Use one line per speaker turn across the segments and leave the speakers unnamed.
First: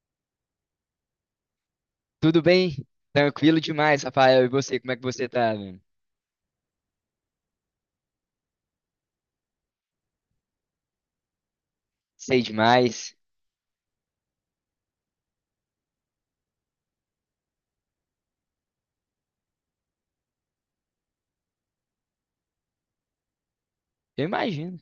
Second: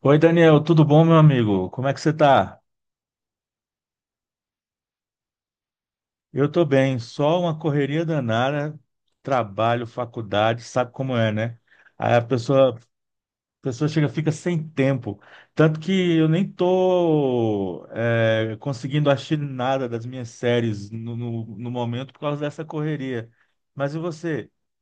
Oi, Daniel, tudo bom, meu amigo? Como é que você
Tudo
tá?
bem? Tranquilo demais, Rafael. E você, como é que você tá, mano?
Eu tô bem, só uma correria danada, trabalho, faculdade, sabe como é, né? Aí a
Sei
pessoa, a
demais.
pessoa chega, fica sem tempo. Tanto que eu nem tô conseguindo assistir nada das minhas séries no momento por causa dessa correria. Mas e
Eu
você?
imagino.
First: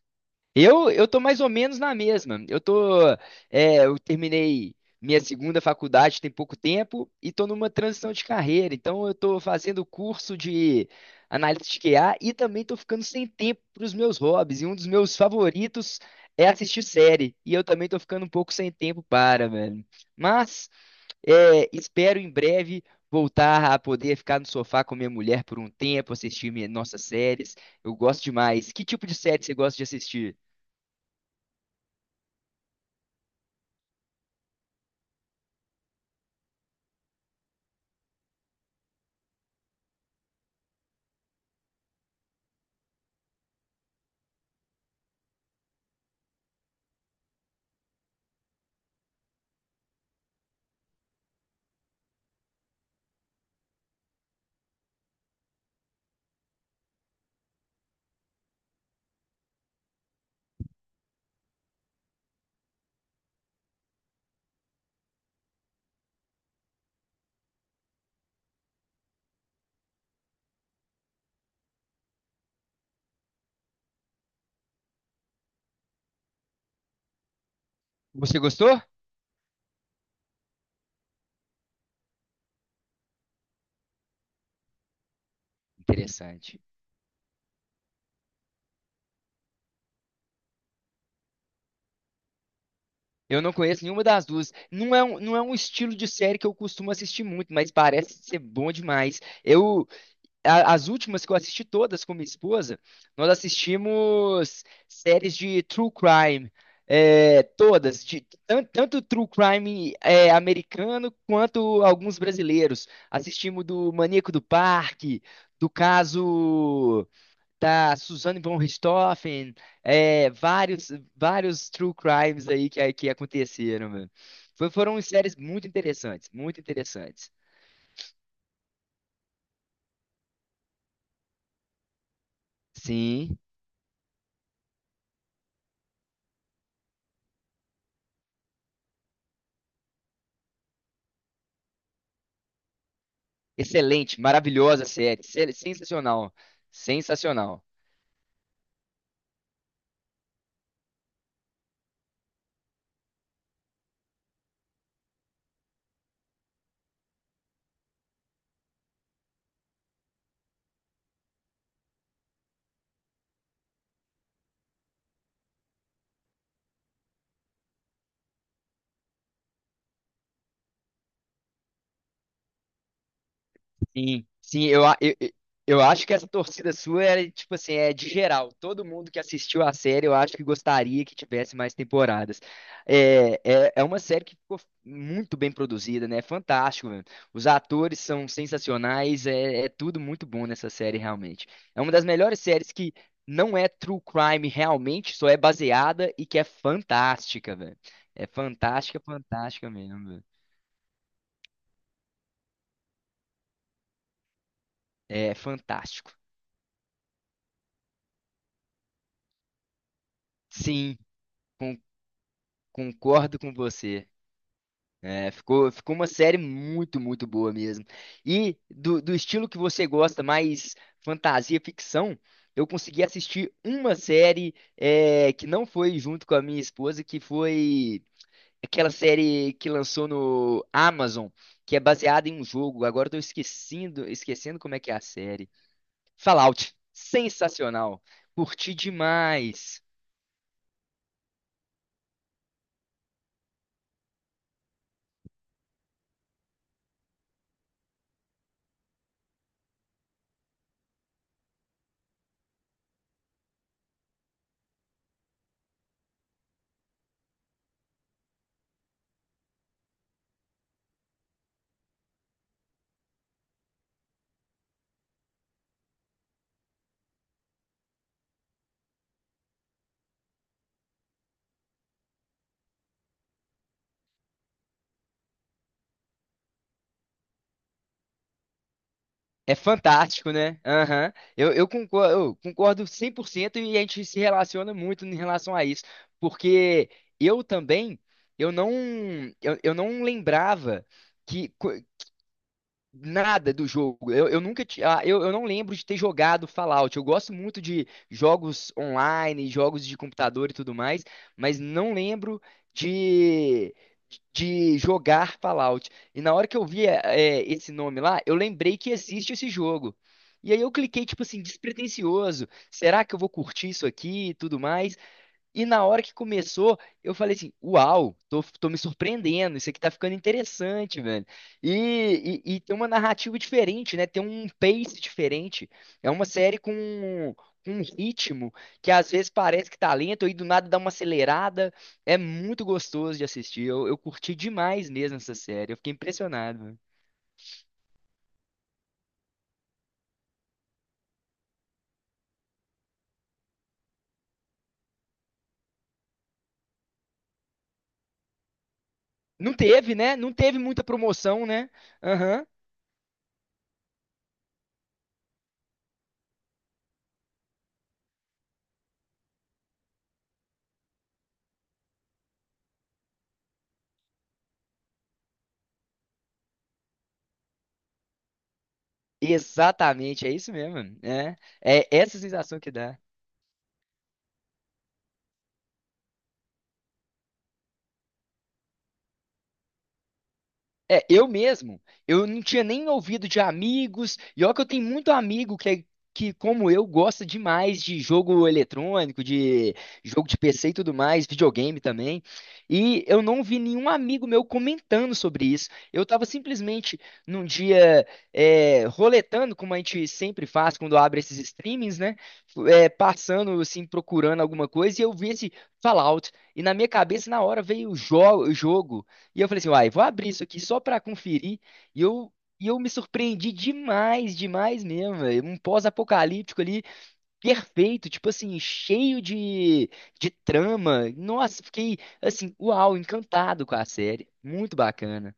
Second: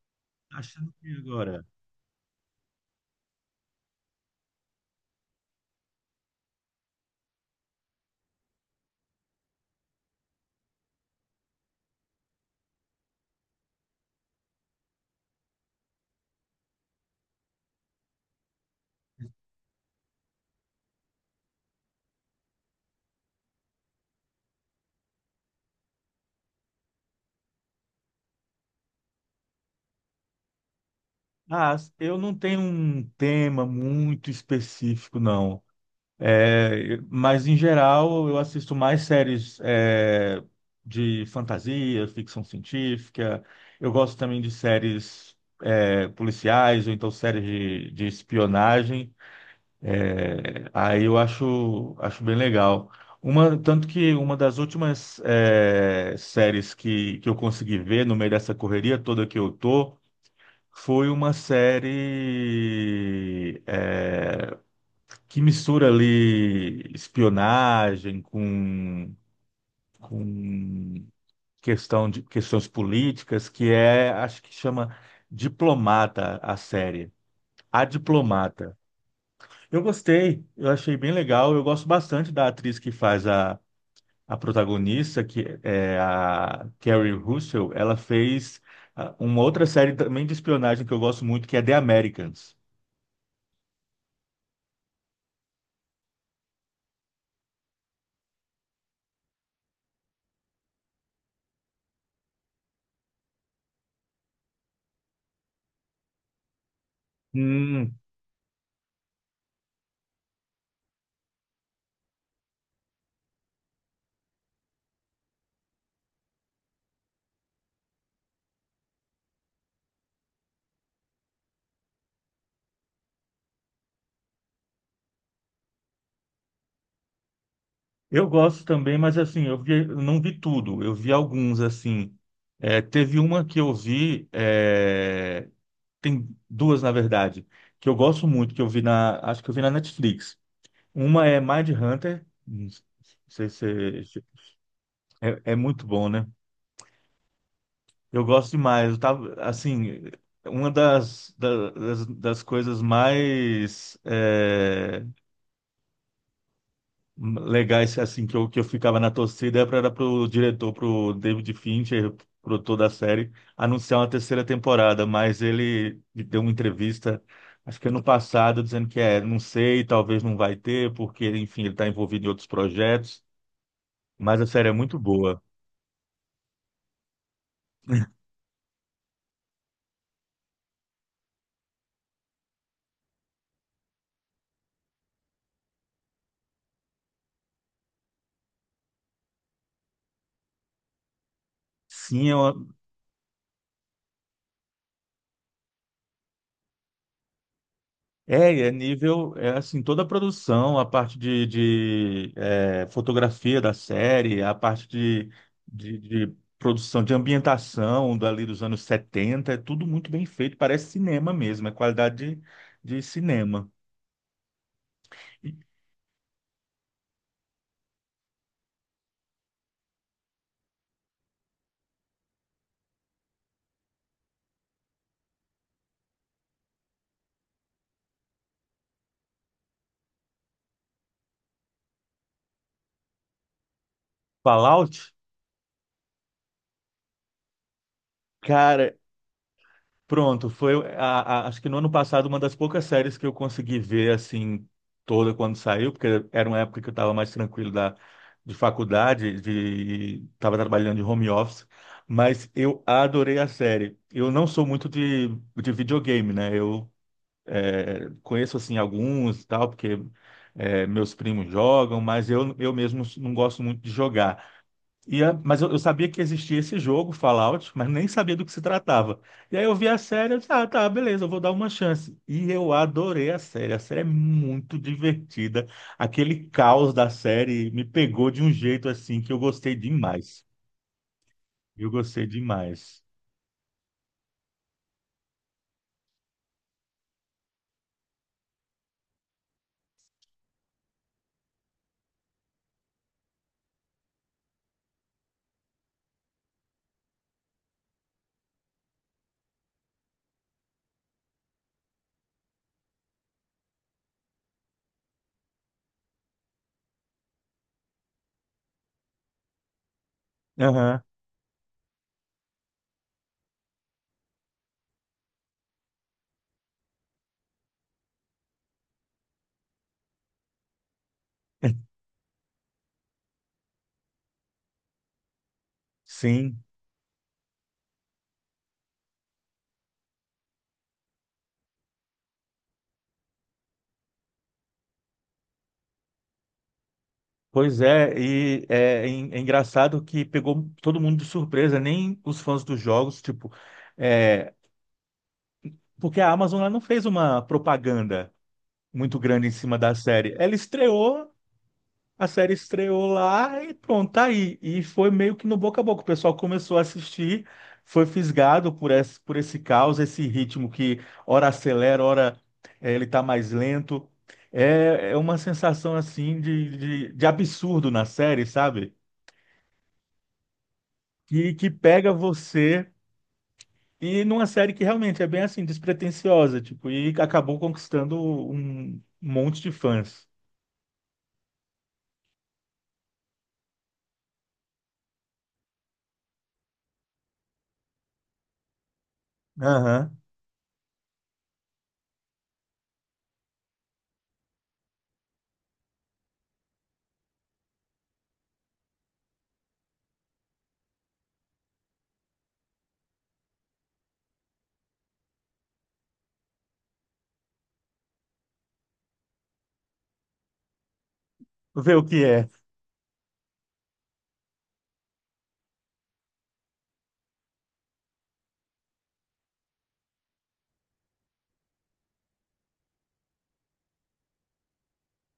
Tá achando
Eu,
o
eu
que
tô mais ou
agora?
menos na mesma. Eu tô, eu terminei minha segunda faculdade tem pouco tempo e tô numa transição de carreira. Então eu tô fazendo curso de análise de QA e também tô ficando sem tempo para os meus hobbies. E um dos meus favoritos é assistir série. E eu também tô ficando um pouco sem tempo para, velho. Mas é, espero em breve voltar a poder ficar no sofá com minha mulher por um tempo, assistir minhas, nossas séries. Eu gosto demais. Que tipo de série você gosta de assistir?
Ah, eu não tenho um tema muito específico, não. É, mas, em geral, eu assisto mais séries de fantasia, ficção científica. Eu gosto também de séries policiais ou então séries de espionagem. É, aí eu acho bem legal. Tanto que uma das últimas séries que eu consegui ver no meio dessa correria toda que eu tô foi uma série, que mistura ali espionagem com questão de questões políticas, acho que chama Diplomata a série. A
Você
Diplomata.
gostou?
Eu gostei, eu achei bem legal, eu gosto bastante da atriz que faz a protagonista, que é
Interessante.
a Kerry Russell, ela fez uma outra série também de espionagem que eu gosto muito, que é The Americans.
Eu não conheço nenhuma das duas. Não é um estilo de série que eu costumo assistir muito, mas parece ser bom demais. Eu, as últimas que eu assisti todas com minha esposa, nós assistimos séries de true crime, é,
Hum.
todas, de, tanto, true crime americano quanto alguns brasileiros. Assistimos do Maníaco do Parque, do caso da Suzane von Richthofen, é, vários true crimes aí que aconteceram, mano. Foram séries muito interessantes, muito interessantes.
Eu gosto também, mas assim, eu vi, eu não vi tudo, eu vi alguns, assim. É, teve
Sim.
uma que eu vi, tem duas, na verdade, que eu gosto muito, que eu vi acho que eu vi na Netflix. Uma é Mindhunter, não sei se
Excelente,
se-
maravilhosa série,
é, é muito bom, né?
sensacional, sensacional.
Eu gosto demais, eu tava, assim, uma das coisas mais legais assim que eu ficava na torcida era para pro diretor, pro David Fincher, produtor da série, anunciar uma terceira temporada, mas ele deu uma entrevista, acho que ano passado, dizendo não sei, talvez não vai ter, porque, enfim, ele está envolvido em outros projetos,
Sim,
mas a
sim,
série é muito boa.
eu acho que essa torcida sua era, tipo assim, é de geral. Todo mundo que assistiu a série, eu acho que gostaria que tivesse mais temporadas. É uma série que ficou muito bem produzida, né? É fantástico, velho. Os atores são sensacionais, é, é tudo muito bom nessa série, realmente. É uma das
Sim, é
melhores séries
uma.
que não é true crime realmente, só é baseada e que é fantástica, velho. É
É, e é
fantástica,
nível, é
fantástica
assim, toda a
mesmo, velho.
produção, a parte de fotografia da série, a parte de,
É
de,
fantástico.
de produção, de ambientação dali dos anos 70 é tudo muito bem feito, parece
Sim.
cinema mesmo, é qualidade de
Concordo com
cinema.
você. É,
E
ficou uma série muito, muito boa mesmo. E do, do estilo que você gosta, mais fantasia, ficção, eu consegui assistir uma série que não foi junto com a minha esposa, que foi aquela série que lançou no Amazon, que é baseada em um jogo. Agora eu tô esquecendo, esquecendo como é que é a
Fallout,
série. Fallout. Sensacional. Curti
cara.
demais.
Pronto, foi acho que no ano passado uma das poucas séries que eu consegui ver assim toda quando saiu, porque era uma época que eu estava mais tranquilo da de faculdade, de estava trabalhando de home office, mas eu adorei a série. Eu não sou muito de videogame, né? Eu conheço assim alguns e tal, porque meus primos jogam, mas eu mesmo não gosto muito de jogar. Mas eu sabia que existia esse jogo, Fallout, mas nem sabia do que se tratava. E aí eu vi a série, eu disse, ah, tá, beleza, eu vou dar uma chance. E eu adorei a série. A série é muito divertida. Aquele caos da série me pegou de um jeito assim que eu
É
gostei
fantástico,
demais.
né? Aham. Eu
Eu
concordo,
gostei
eu concordo
demais.
100% e a gente se relaciona muito em relação a isso, porque eu também, eu não, eu não lembrava que, nada do jogo. Eu nunca ti- ah, eu não lembro de ter jogado Fallout. Eu gosto muito de jogos online, jogos de computador e tudo mais, mas não lembro de, de jogar Fallout. E na hora que eu vi esse nome lá, eu lembrei que existe esse jogo. E aí eu
Aham.
cliquei, tipo assim, despretensioso. Será que eu vou curtir isso aqui e tudo mais? E na hora que começou, eu falei assim: Uau, tô me surpreendendo, isso aqui tá ficando interessante, velho. E tem uma narrativa diferente, né? Tem um pace diferente. É uma série
Sim,
com um ritmo que às vezes parece que tá lento e do nada dá uma acelerada. É muito gostoso de assistir. Eu curti demais mesmo essa série. Eu fiquei impressionado, velho.
pois é engraçado que pegou todo mundo de surpresa, nem os fãs dos jogos, tipo, é, porque a Amazon ela não fez uma propaganda, muito grande em
Não
cima da
teve, né? Não
série. Ela
teve muita
estreou,
promoção, né?
a
Aham.
série estreou lá e pronto, tá aí. E foi meio que no boca a boca. O pessoal começou a assistir, foi fisgado por esse caos, esse ritmo que ora acelera, ora ele tá mais lento. É uma sensação assim de absurdo na série, sabe?
Exatamente, é isso mesmo. É,
Que
é
pega
essa sensação que
você.
dá.
E numa série que realmente é bem assim, despretensiosa, tipo, e acabou conquistando um monte de fãs.
É, eu mesmo, eu não tinha nem ouvido de amigos, e olha que eu tenho muito amigo que, como eu, gosta demais de jogo eletrônico, de
Aham.
jogo de PC e tudo mais, videogame também, e eu não vi nenhum amigo meu comentando sobre isso. Eu estava simplesmente num dia roletando, como a gente sempre faz quando abre esses streamings, né? É, passando, assim, procurando alguma coisa, e eu vi esse Fallout, e na minha cabeça, na hora, veio o jogo. E eu falei assim, uai, vou abrir isso aqui só pra conferir.
Vê
E
o que
eu,
é.
e eu me surpreendi demais, demais mesmo, velho. Um pós-apocalíptico ali, perfeito, tipo assim, cheio de trama. Nossa, fiquei, assim, uau, encantado com a série. Muito bacana.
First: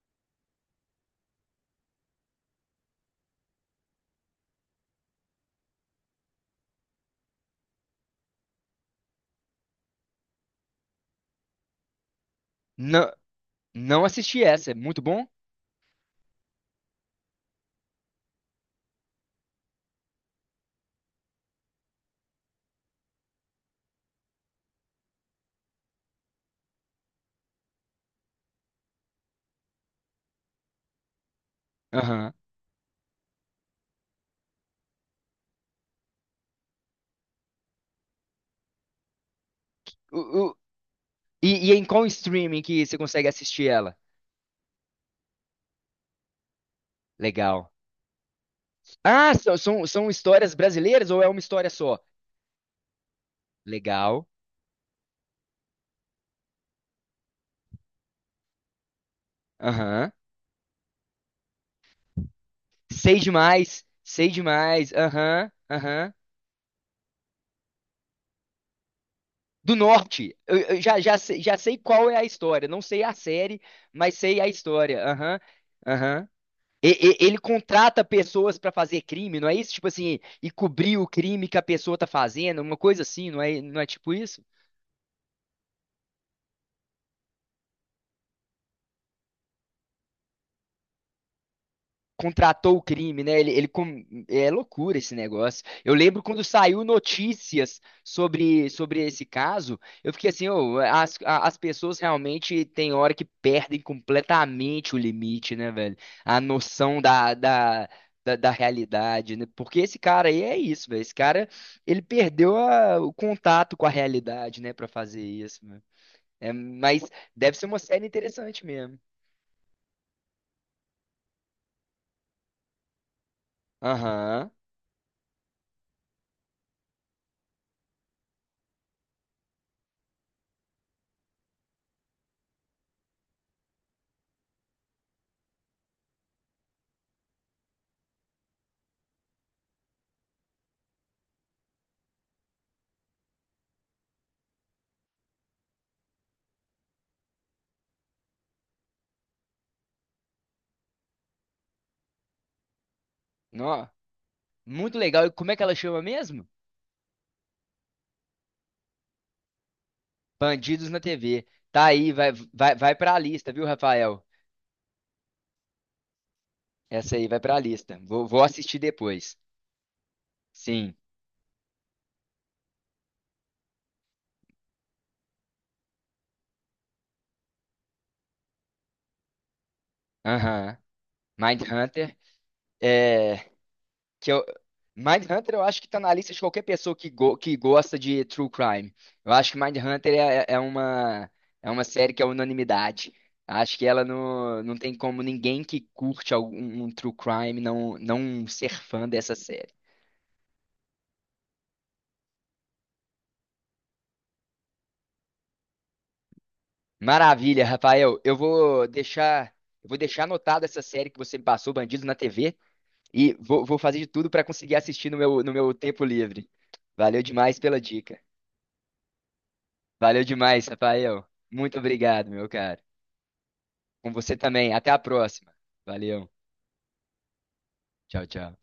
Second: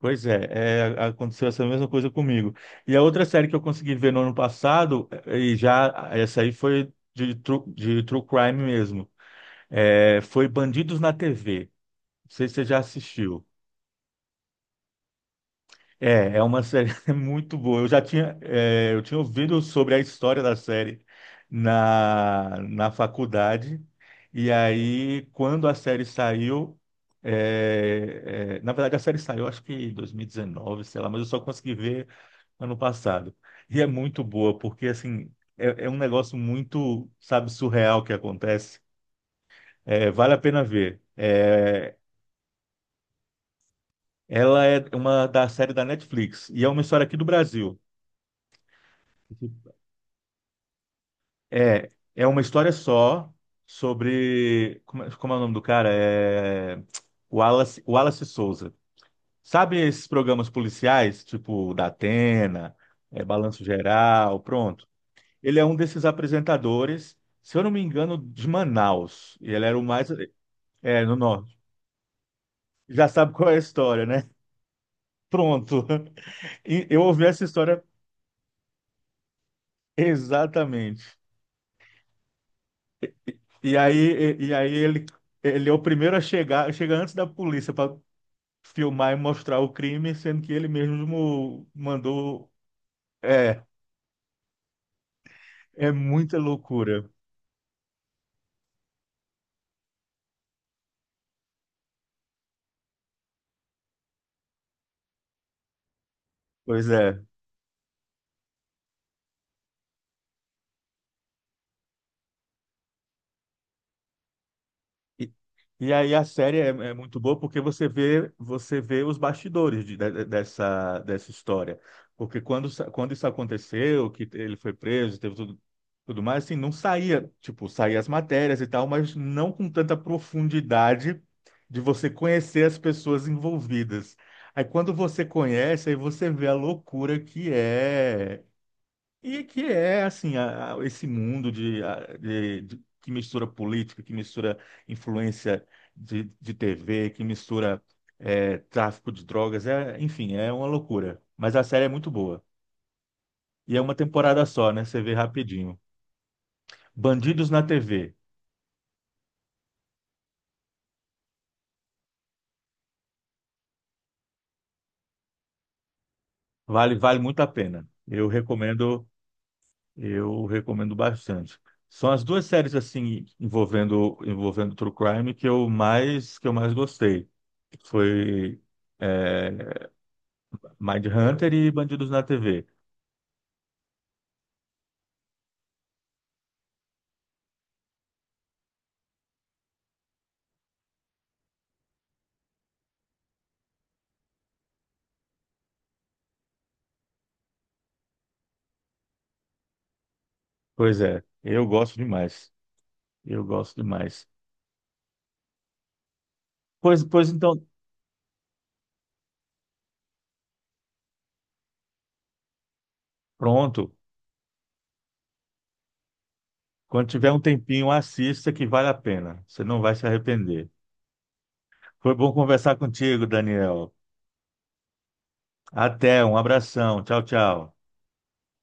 Pois é, aconteceu essa mesma coisa comigo. E a outra série que eu consegui ver no ano passado, e já essa aí foi de true crime mesmo, foi Bandidos na TV. Não sei se você já
Não,
assistiu.
não assisti essa, é muito bom?
É uma série muito boa. Eu tinha ouvido sobre a história da série na faculdade, e aí quando a série saiu, na verdade a série saiu acho que em 2019, sei lá, mas eu só consegui ver
Aham.
ano passado. E é muito boa, porque assim, é um negócio muito, sabe, surreal que acontece. É, vale a
O- o-
pena ver.
E em qual streaming que você consegue assistir ela?
Ela é uma da série da Netflix e é uma história aqui do
Legal.
Brasil.
Ah, são histórias brasileiras ou é uma história
É,
só?
é uma história só
Legal.
sobre. É como é o nome do cara? É Wallace Souza. Sabe esses
Aham.
programas policiais, tipo da Atena,
Sei
Balanço
demais, sei
Geral, pronto?
demais. Aham,
Ele é um desses
aham.
apresentadores, se eu não me engano, de Manaus. Ele
Do
era o mais.
norte. Eu,
É, no
sei,
norte.
já sei qual é a história. Não sei
Já
a
sabe qual é a
série,
história,
mas
né?
sei a história. Aham,
Pronto.
aham.
E eu ouvi
Ele
essa história
contrata pessoas pra fazer crime, não é isso? Tipo assim, e cobrir o
exatamente.
crime que a pessoa tá fazendo, uma coisa assim,
E
não é
aí,
tipo isso?
e, e aí ele é o primeiro a chegar, chega antes da polícia para filmar e mostrar o crime, sendo que ele mesmo mandou.
Contratou o crime, né?
É,
É loucura esse negócio.
é
Eu lembro
muita
quando saiu
loucura.
notícias sobre esse caso, eu fiquei assim, ô, as pessoas realmente tem hora que perdem completamente o limite, né, velho? A
Pois
noção
é.
da realidade, né? Porque esse cara aí é isso, velho. Esse cara, ele perdeu o contato com a realidade, né, pra fazer isso, né?
E aí a
É,
série é
mas
muito boa
deve
porque
ser uma
você
série
vê
interessante
você
mesmo.
vê os bastidores dessa história. Porque quando isso aconteceu, que
Aham.
ele foi preso, teve tudo mais, assim, não saía, tipo, saía as matérias e tal, mas não com tanta profundidade de você conhecer as pessoas envolvidas. Aí quando você conhece, aí você vê a loucura que é e que é, assim, esse mundo de, a- de- de- que mistura política, que mistura influência de TV, que mistura tráfico de drogas, enfim, é uma loucura. Mas a série é muito boa. E é
Nó.
uma temporada só, né?
Muito
Você vê
legal. E como é que ela
rapidinho.
chama mesmo?
Bandidos na TV.
Bandidos na TV. Tá aí, vai pra lista, viu, Rafael?
Vale,
Essa
vale
aí
muito
vai
a
pra
pena.
lista.
Eu
Vou assistir
recomendo,
depois.
eu
Sim.
recomendo bastante. São as duas séries, assim, envolvendo True Crime que eu mais gostei. Foi. é,
Aham.
Mindhunter e Bandidos
Mindhunter.
na TV.
É. Que eu... Mindhunter eu acho que tá na lista de qualquer pessoa que gosta de true crime. Eu acho que Mindhunter é uma série que é unanimidade. Acho que ela não, não tem como ninguém que curte algum um true crime não, não ser fã dessa série.
Pois é, eu gosto demais. Eu gosto demais. Pois
Maravilha,
então,
Rafael. Eu vou deixar anotado essa série que você me passou, Bandidos na TV, e vou
pronto.
fazer de tudo para conseguir assistir no meu, no meu tempo livre.
Quando
Valeu
tiver um
demais pela
tempinho,
dica.
assista que vale a pena. Você não vai se
Valeu demais,
arrepender.
Rafael. Muito
Foi
obrigado,
bom
meu
conversar
cara.
contigo, Daniel.
Com você também. Até a próxima.
Até,
Valeu.
um abração. Tchau, tchau.
Tchau, tchau.